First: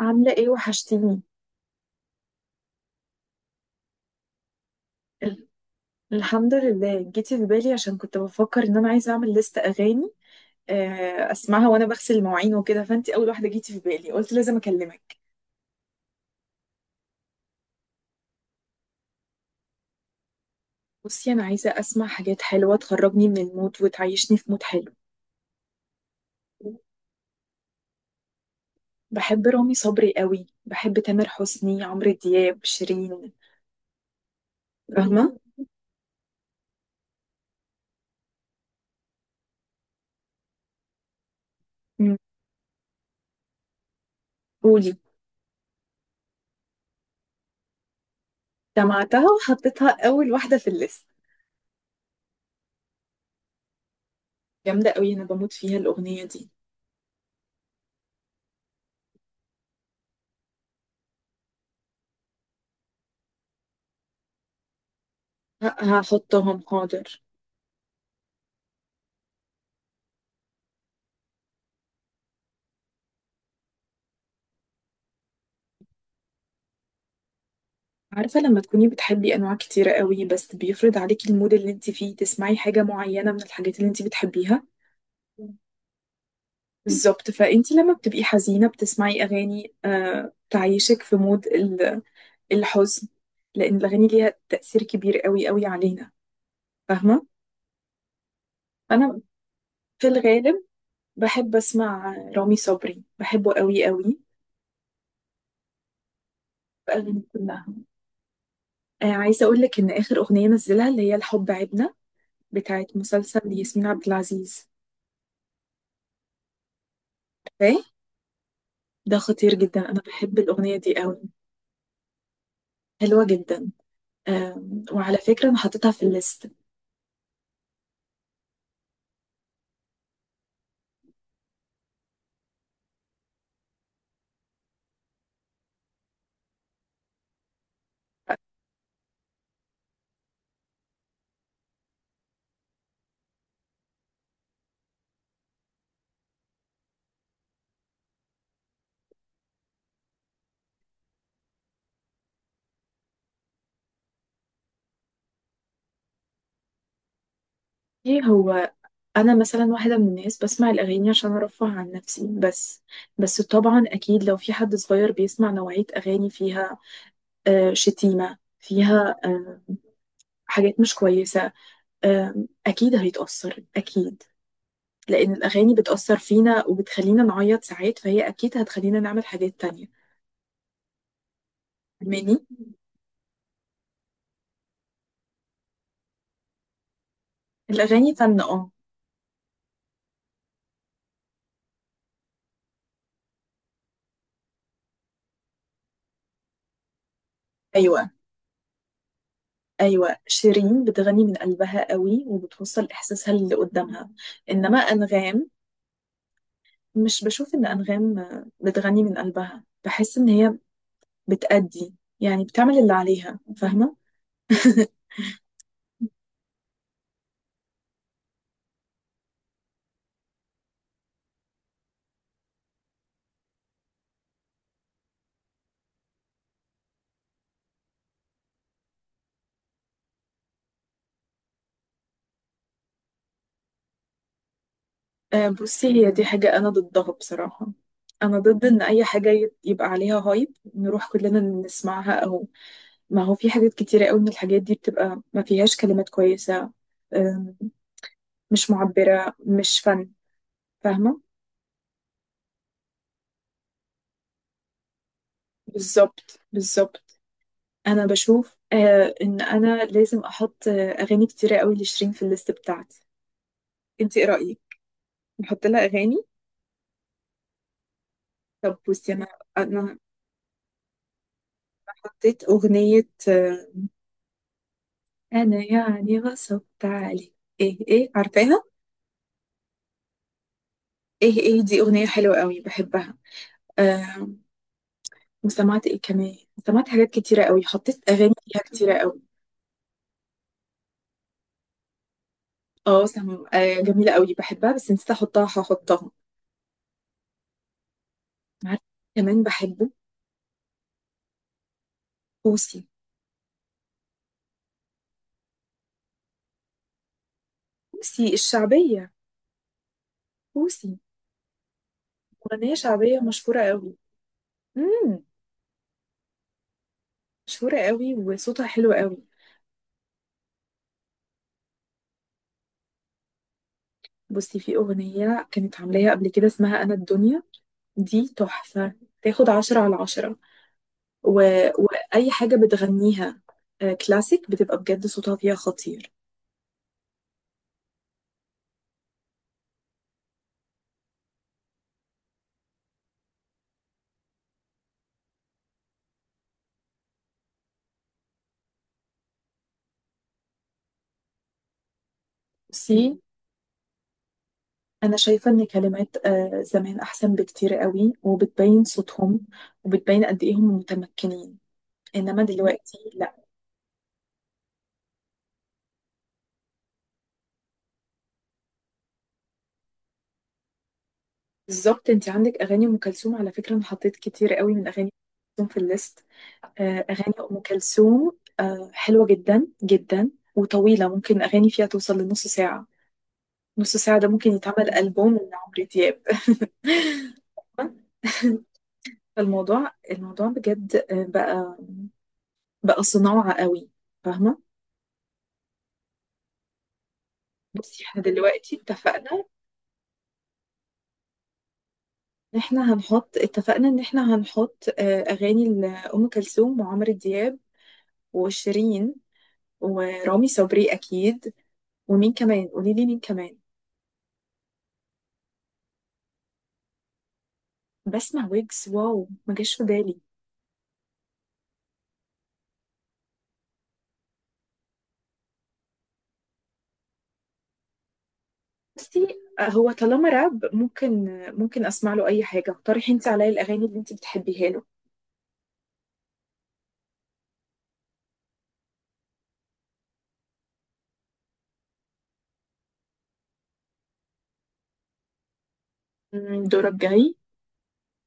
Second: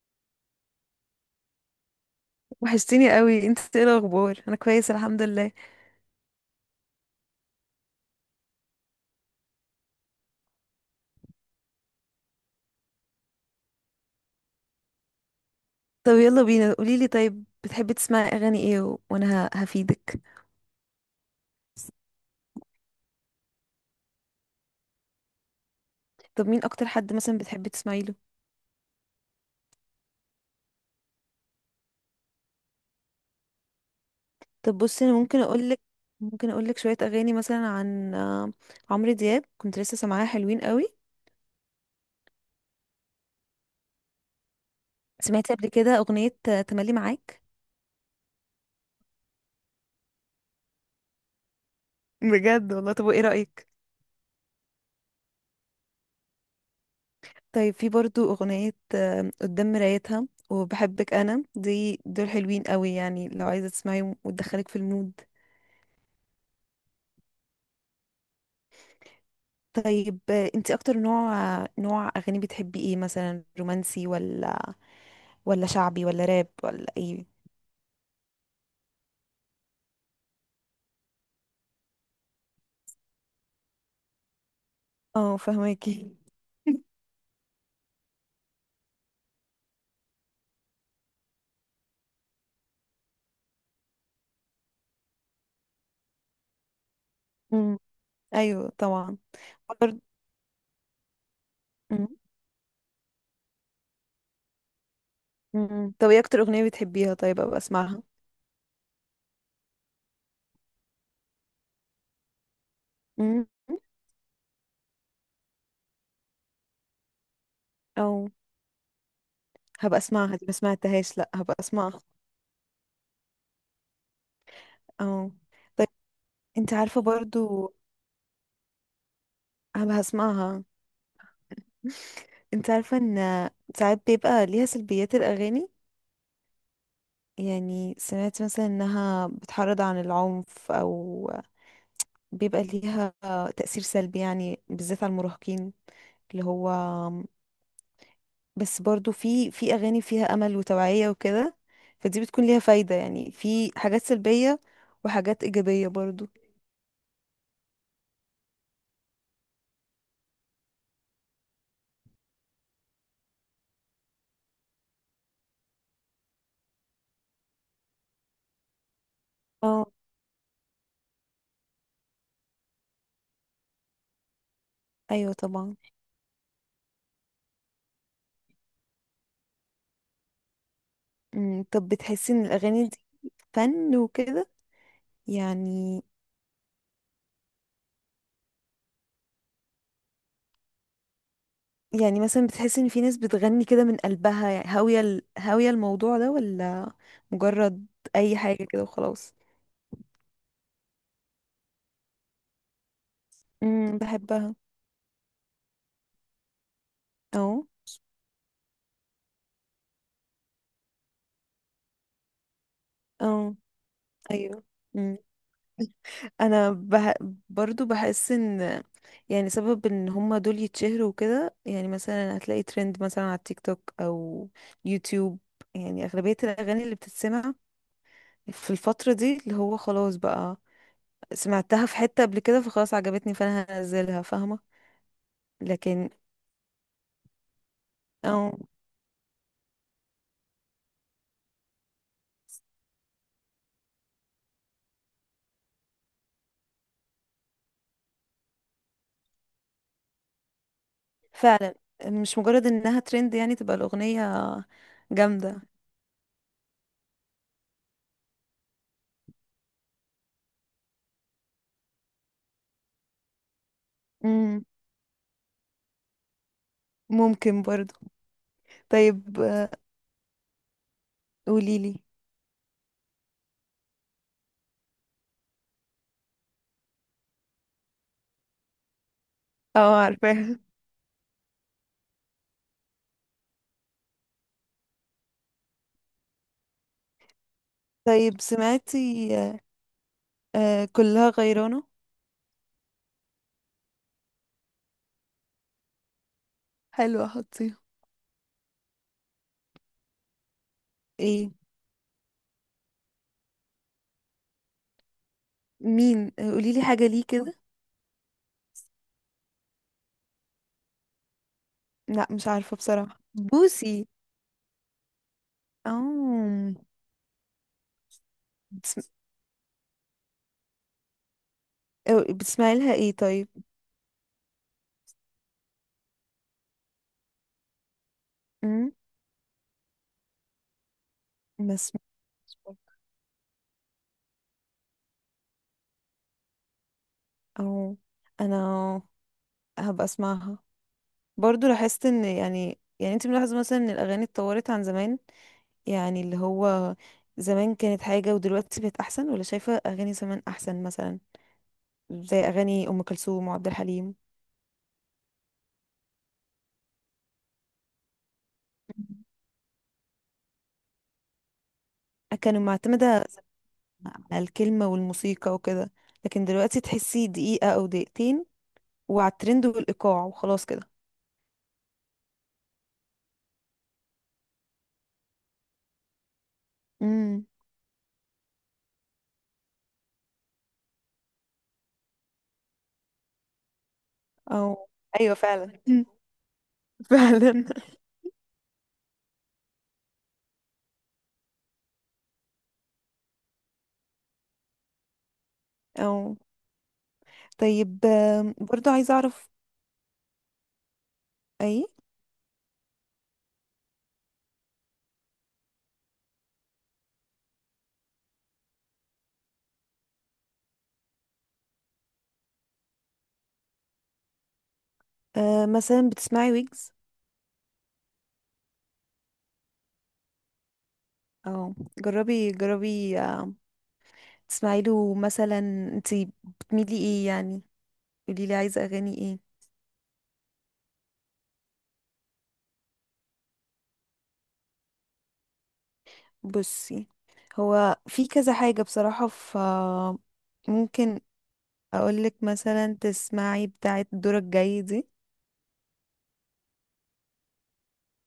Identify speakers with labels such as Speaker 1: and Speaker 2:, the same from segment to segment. Speaker 1: عاملة ايه وحشتيني.
Speaker 2: وحشتيني قوي، انت ايه الاخبار؟ انا كويس الحمد
Speaker 1: ال-
Speaker 2: لله.
Speaker 1: الحمد لله، جيتي في بالي عشان كنت بفكر ان انا عايزة اعمل لست اغاني. اسمعها وانا بغسل المواعين وكده، فانتي اول واحدة جيتي في بالي، قلت لازم اكلمك.
Speaker 2: طب يلا بينا، قوليلي طيب، بتحبي تسمعي اغاني ايه وانا هفيدك.
Speaker 1: بصي، انا عايزة اسمع حاجات حلوة تخرجني من المود وتعيشني في مود حلو.
Speaker 2: طب مين اكتر حد مثلا بتحبي تسمعي له؟
Speaker 1: بحب رامي صبري قوي، بحب تامر حسني، عمرو دياب، شيرين.
Speaker 2: طب بصي انا
Speaker 1: فاهمة.
Speaker 2: ممكن اقولك. ممكن اقولك شويه اغاني مثلا عن عمرو دياب، كنت لسه سامعاها، حلوين قوي.
Speaker 1: مم. قولي.
Speaker 2: سمعتي قبل كده اغنيه تملي معاك؟
Speaker 1: سمعتها وحطيتها اول واحدة في الليست.
Speaker 2: بجد والله. طب وايه رايك؟
Speaker 1: جامدة قوي، انا بموت فيها الاغنية دي.
Speaker 2: طيب، في برضو اغنيه قدام مرايتها وبحبك انا، دي دول حلوين قوي، يعني لو عايزه تسمعيهم وتدخلك في المود.
Speaker 1: ه- هحطهم، حاضر.
Speaker 2: طيب، انت اكتر نوع اغاني بتحبي ايه؟ مثلا رومانسي ولا شعبي ولا راب ولا ايه؟
Speaker 1: عارفة لما تكوني بتحبي أنواع كتيرة قوي، بس بيفرض عليكي المود اللي انت فيه تسمعي حاجة معينة من الحاجات اللي انت بتحبيها.
Speaker 2: اه فهماكي.
Speaker 1: بالظبط، فانت لما بتبقي حزينة بتسمعي أغاني آه تعيشك في مود الحزن، لأن الأغاني ليها تأثير كبير قوي قوي علينا. فاهمة؟
Speaker 2: امم، ايوه طبعا.
Speaker 1: أنا
Speaker 2: برضه-
Speaker 1: في الغالب بحب
Speaker 2: مم.
Speaker 1: أسمع رامي صبري، بحبه قوي قوي
Speaker 2: مم. طب ايه اكتر اغنية بتحبيها؟
Speaker 1: بأغاني
Speaker 2: طيب ابقى
Speaker 1: كلها.
Speaker 2: اسمعها.
Speaker 1: آه، عايزة أقول لك إن آخر أغنية نزلها اللي هي الحب عبنا، بتاعت مسلسل
Speaker 2: امم.
Speaker 1: ياسمين عبد العزيز. فاهم؟
Speaker 2: او.
Speaker 1: ده خطير جدا،
Speaker 2: هبقى
Speaker 1: انا
Speaker 2: اسمعها،
Speaker 1: بحب
Speaker 2: دي ما
Speaker 1: الاغنيه دي
Speaker 2: سمعتهاش،
Speaker 1: قوي،
Speaker 2: لا هبقى اسمعها.
Speaker 1: حلوه جدا. وعلى
Speaker 2: او
Speaker 1: فكره انا
Speaker 2: طيب.
Speaker 1: حطيتها في الليست.
Speaker 2: انت عارفة برضو هبقى اسمعها. انت عارفة ان ساعات بيبقى ليها سلبيات، الاغاني؟ يعني سمعت مثلا انها بتحرض عن العنف، او بيبقى ليها تأثير سلبي، يعني بالذات على المراهقين. اللي هو بس برضو في اغاني فيها امل وتوعية وكده، فدي بتكون ليها فايدة. يعني في حاجات سلبية وحاجات ايجابية برضو.
Speaker 1: ايه هو، انا مثلا واحده من الناس بسمع الاغاني عشان ارفه عن نفسي بس. بس طبعا اكيد لو في حد صغير بيسمع نوعيه اغاني فيها شتيمه، فيها
Speaker 2: اه
Speaker 1: حاجات مش كويسه، اكيد هيتاثر اكيد،
Speaker 2: ايوه
Speaker 1: لان الاغاني
Speaker 2: طبعا.
Speaker 1: بتاثر فينا وبتخلينا نعيط ساعات، فهي اكيد هتخلينا نعمل حاجات تانية.
Speaker 2: طب بتحسي
Speaker 1: فاهماني؟
Speaker 2: ان الاغاني دي فن وكده؟ يعني
Speaker 1: الاغاني فن، اه
Speaker 2: يعني مثلا بتحس ان في ناس بتغني كده من قلبها، يعني هاوية الموضوع ده، ولا مجرد
Speaker 1: ايوه.
Speaker 2: اي حاجة كده وخلاص.
Speaker 1: أيوة، شيرين بتغني من قلبها قوي وبتوصل إحساسها للي
Speaker 2: امم،
Speaker 1: قدامها.
Speaker 2: بحبها.
Speaker 1: إنما أنغام، مش بشوف
Speaker 2: اه.
Speaker 1: إن أنغام بتغني من قلبها، بحس إن هي بتأدي، يعني بتعمل اللي عليها.
Speaker 2: اه
Speaker 1: فاهمة؟
Speaker 2: ايوه امم. انا برضو بحس ان، يعني سبب ان هما دول يتشهروا وكده، يعني مثلا هتلاقي ترند مثلا على التيك توك او يوتيوب. يعني اغلبية الاغاني اللي بتتسمع في الفترة دي، اللي هو خلاص بقى سمعتها في حتة قبل كده، فخلاص عجبتني، فانا هنزلها. فاهمة؟
Speaker 1: بصي،
Speaker 2: لكن
Speaker 1: هي دي حاجة أنا ضدها بصراحة. أنا
Speaker 2: اه
Speaker 1: ضد إن أي حاجة يبقى عليها هايب نروح كلنا نسمعها، أو ما هو في حاجات كتيرة قوي من الحاجات دي بتبقى ما فيهاش كلمات كويسة، آم، مش معبرة، مش فن. فاهمة؟
Speaker 2: فعلا، مش مجرد انها ترند يعني تبقى الاغنية جامدة.
Speaker 1: بالظبط بالظبط. انا بشوف آه ان انا لازم احط آه اغاني كتيره قوي لشيرين في الليست بتاعتي. انت ايه رايك؟
Speaker 2: مم.
Speaker 1: نحط لها اغاني؟
Speaker 2: ممكن برضو.
Speaker 1: طب بصي، انا
Speaker 2: طيب
Speaker 1: انا
Speaker 2: قوليلي.
Speaker 1: حطيت اغنيه آه انا يعني غصبت عليك، ايه ايه، عارفاها؟
Speaker 2: اه عارفاها.
Speaker 1: ايه ايه دي اغنيه حلوه قوي بحبها. آه، وسمعت ايه كمان؟ سمعت حاجات كتيره قوي، حطيت اغاني
Speaker 2: طيب
Speaker 1: فيها كتيره قوي.
Speaker 2: سمعتي كلها غيرانة؟
Speaker 1: آه، جميله قوي بحبها بس نسيت احطها، هحطها.
Speaker 2: حلوة، حطيها.
Speaker 1: عارفه، كمان بحبه،
Speaker 2: ايه؟
Speaker 1: بوسي.
Speaker 2: مين؟ قوليلي حاجة، ليه كده؟
Speaker 1: بوسي الشعبيه، بوسي.
Speaker 2: لا مش
Speaker 1: أغنية
Speaker 2: عارفة
Speaker 1: شعبية
Speaker 2: بصراحة
Speaker 1: مشهورة قوي.
Speaker 2: بوسي.
Speaker 1: امم،
Speaker 2: اه.
Speaker 1: مشهورة قوي وصوتها حلو
Speaker 2: بتسم...
Speaker 1: قوي.
Speaker 2: بتسمعي لها ايه طيب؟
Speaker 1: بصي، في أغنية كانت عاملاها قبل كده اسمها أنا الدنيا، دي
Speaker 2: مم.
Speaker 1: تحفة، تاخد عشرة على عشرة. و...
Speaker 2: ما
Speaker 1: وأي حاجة
Speaker 2: سمعتش برضو.
Speaker 1: بتغنيها كلاسيك، بتبقى بجد صوتها فيها خطير.
Speaker 2: اه انا هبقى اسمعها. برضو لاحظت ان، يعني انت ملاحظة مثلا ان الاغاني اتطورت عن زمان؟ يعني اللي هو زمان كانت حاجة ودلوقتي بقت احسن، ولا شايفة اغاني زمان احسن مثلا، زي اغاني
Speaker 1: بصي،
Speaker 2: ام كلثوم وعبد الحليم؟
Speaker 1: أنا شايفة إن كلمات زمان أحسن بكتير قوي، وبتبين صوتهم وبتبين قد إيه هم متمكنين. إنما
Speaker 2: كانوا
Speaker 1: دلوقتي
Speaker 2: معتمدة
Speaker 1: لأ.
Speaker 2: على الكلمة والموسيقى وكده، لكن دلوقتي تحسي دقيقة او دقيقتين، وعلى الترند والايقاع وخلاص كده.
Speaker 1: بالظبط. أنت عندك أغاني أم كلثوم؟ على فكرة، أنا حطيت كتير قوي من أغاني أم كلثوم في الليست. أغاني
Speaker 2: امم.
Speaker 1: أم كلثوم حلوة جدا جدا، وطويلة، ممكن أغاني فيها توصل لنص ساعة. نص ساعة ده ممكن
Speaker 2: او.
Speaker 1: يتعمل ألبوم
Speaker 2: ايوه فعلا.
Speaker 1: لعمرو
Speaker 2: مم.
Speaker 1: دياب.
Speaker 2: فعلا.
Speaker 1: الموضوع بجد بقى صناعة قوي. فاهمة.
Speaker 2: او. طيب
Speaker 1: بصي، احنا دلوقتي
Speaker 2: برضو عايزة
Speaker 1: اتفقنا
Speaker 2: اعرف. اي،
Speaker 1: ان احنا هنحط، اتفقنا ان احنا هنحط اغاني لأم كلثوم وعمرو دياب وشيرين ورامي صبري اكيد. ومين كمان؟ قولي لي مين كمان.
Speaker 2: مثلا بتسمعي ويجز؟
Speaker 1: بسمع ويجز، واو ما جاش في بالي.
Speaker 2: اه جربي جربي، تسمعي له مثلا. انتي بتميلي ايه يعني؟ قولي لي عايزه اغاني
Speaker 1: بصي،
Speaker 2: ايه.
Speaker 1: هو طالما راب ممكن، ممكن اسمع له اي حاجه. اقترحي انت عليا الاغاني اللي انت بتحبيها له.
Speaker 2: بصي هو في كذا حاجه بصراحه، ف ممكن اقولك مثلا تسمعي بتاعه دورك جاي دي.
Speaker 1: أمم، دورك جاي.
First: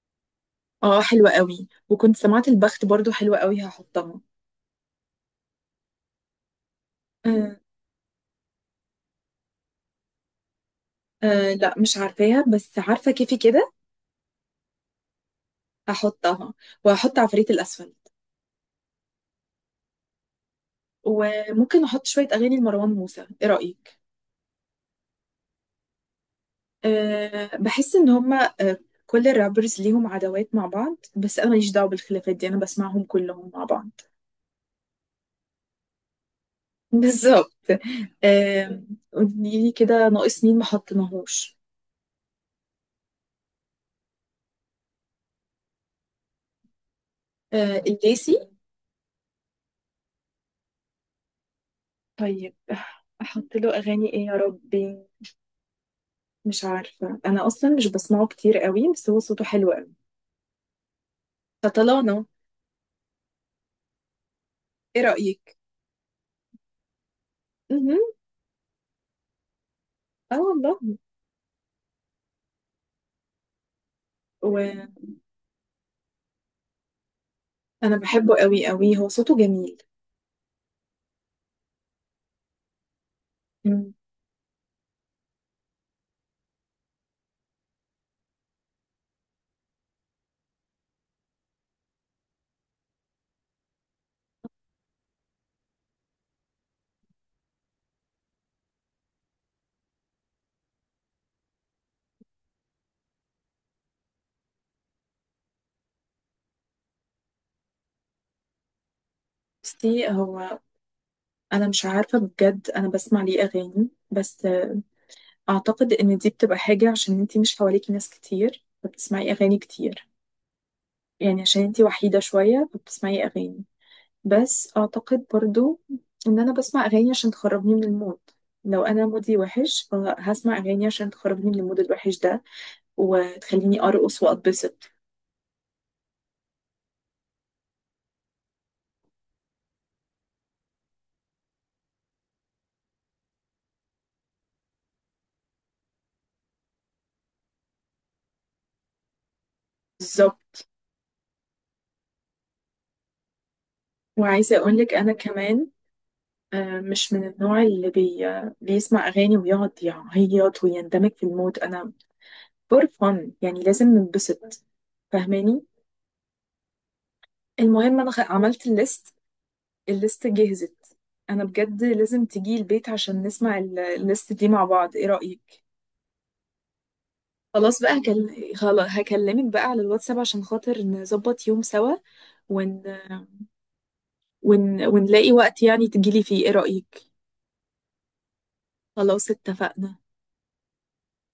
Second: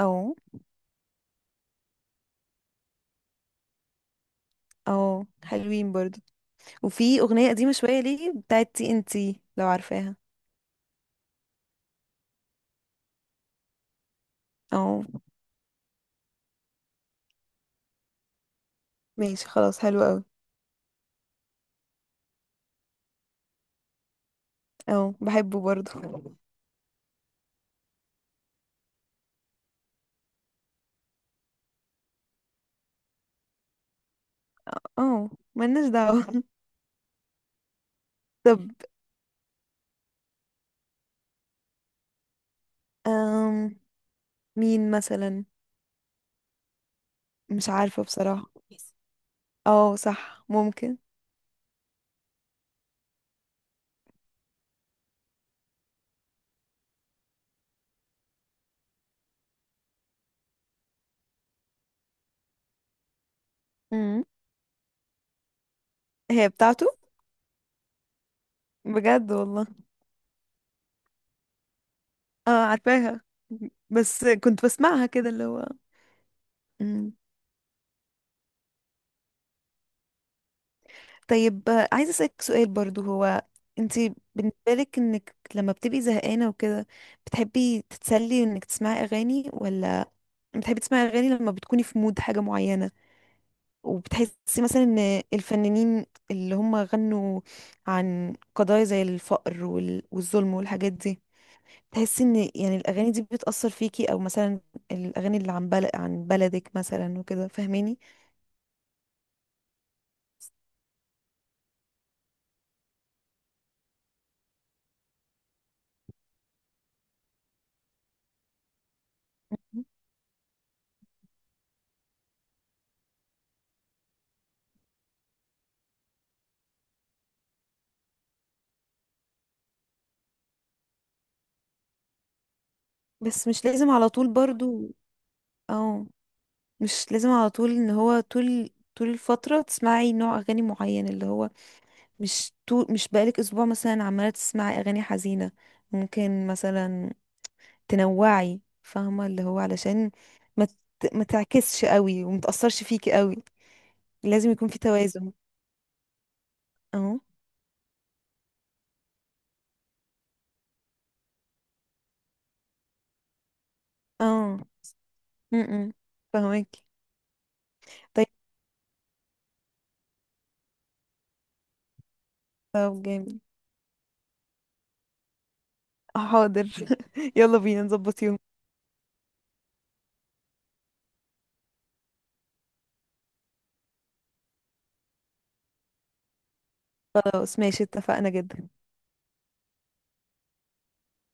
Speaker 2: او.
Speaker 1: اه، حلوه قوي. وكنت سمعت البخت برضو حلوه قوي، هحطها.
Speaker 2: او حلوين برضو. وفي اغنيه
Speaker 1: آه،
Speaker 2: قديمه شويه ليه بتاعه تي ان تي، لو عارفاها.
Speaker 1: آه لا مش عارفاها بس عارفه كيفي كده،
Speaker 2: او
Speaker 1: هحطها. وهحط عفريت الاسفل.
Speaker 2: ماشي خلاص حلو قوي.
Speaker 1: وممكن احط شويه اغاني لمروان موسى، ايه رايك؟
Speaker 2: او بحبه برضو.
Speaker 1: آه، بحس ان هما آه كل الرابرز ليهم عداوات مع بعض، بس انا ماليش دعوه بالخلافات دي، انا بسمعهم كلهم مع بعض.
Speaker 2: او ملناش دعوه.
Speaker 1: بالظبط.
Speaker 2: طب
Speaker 1: آم، قولي لي كده، ناقص مين ما حطيناهوش؟
Speaker 2: أم مين مثلا؟ مش عارفة
Speaker 1: الليسي.
Speaker 2: بصراحة. اه صح ممكن.
Speaker 1: طيب، احط له اغاني ايه يا ربي؟ مش عارفه، انا اصلا مش بسمعه كتير قوي، بس هو صوته حلو قوي. فطلانه،
Speaker 2: امم.
Speaker 1: ايه رايك؟
Speaker 2: هي بتاعته؟
Speaker 1: امم.
Speaker 2: بجد والله.
Speaker 1: اه والله.
Speaker 2: اه عارفاها بس كنت
Speaker 1: وانا
Speaker 2: بسمعها كده، اللي هو. مم.
Speaker 1: بحبه قوي قوي، هو صوته جميل.
Speaker 2: طيب عايزة أسألك سؤال برضو. هو
Speaker 1: مم.
Speaker 2: انتي بالنسبة لك، انك لما بتبقي زهقانة وكده، بتحبي تتسلي انك تسمعي اغاني، ولا بتحبي تسمعي اغاني لما بتكوني في مود حاجة معينة؟ وبتحسي مثلا ان الفنانين اللي هم غنوا عن قضايا زي الفقر والظلم والحاجات دي، تحسي ان يعني الاغاني دي بتأثر فيكي؟ او مثلا الاغاني اللي عن بلد، عن بلدك مثلا وكده، فاهماني؟
Speaker 1: بصي هو، انا مش عارفه بجد، انا بسمع ليه اغاني بس اعتقد ان دي بتبقى حاجه عشان انتي مش حواليكي ناس كتير فبتسمعي اغاني كتير، يعني عشان انتي وحيدة شوية فبتسمعي أغاني. بس أعتقد برضو إن أنا بسمع أغاني عشان تخرجني من المود، لو أنا مودي وحش فهسمع أغاني عشان تخرجني من المود الوحش ده
Speaker 2: بس مش
Speaker 1: وتخليني
Speaker 2: لازم على
Speaker 1: أرقص
Speaker 2: طول
Speaker 1: وأتبسط.
Speaker 2: برضو. او مش لازم على طول، ان هو طول طول الفترة تسمعي نوع اغاني معين، اللي هو مش طول، مش بقالك اسبوع مثلا عمالة تسمعي اغاني حزينة، ممكن مثلا تنوعي فاهمة؟ اللي هو علشان ما
Speaker 1: بالظبط.
Speaker 2: ما تعكسش قوي وما تأثرش فيكي قوي. لازم
Speaker 1: وعايزة
Speaker 2: يكون في
Speaker 1: أقولك أنا
Speaker 2: توازن.
Speaker 1: كمان مش
Speaker 2: اهو.
Speaker 1: من النوع بيسمع أغاني ويقعد يعيط ويندمج في المود. أنا فور فن، يعني لازم
Speaker 2: اه
Speaker 1: ننبسط.
Speaker 2: م-
Speaker 1: فاهماني.
Speaker 2: م. فاهمك.
Speaker 1: المهم، أنا عملت الليست، الليست جهزت. انا بجد لازم تجي البيت
Speaker 2: طب
Speaker 1: عشان
Speaker 2: جامد،
Speaker 1: نسمع الليست دي مع بعض، ايه رأيك؟
Speaker 2: حاضر. يلا بينا نظبط يوم.
Speaker 1: خلاص هكلمك بقى على الواتساب عشان خاطر نظبط يوم سوا، ون... ونلاقي وقت يعني تجيلي فيه، ايه رأيك؟
Speaker 2: خلاص ماشي، اتفقنا جدا.
Speaker 1: خلاص اتفقنا.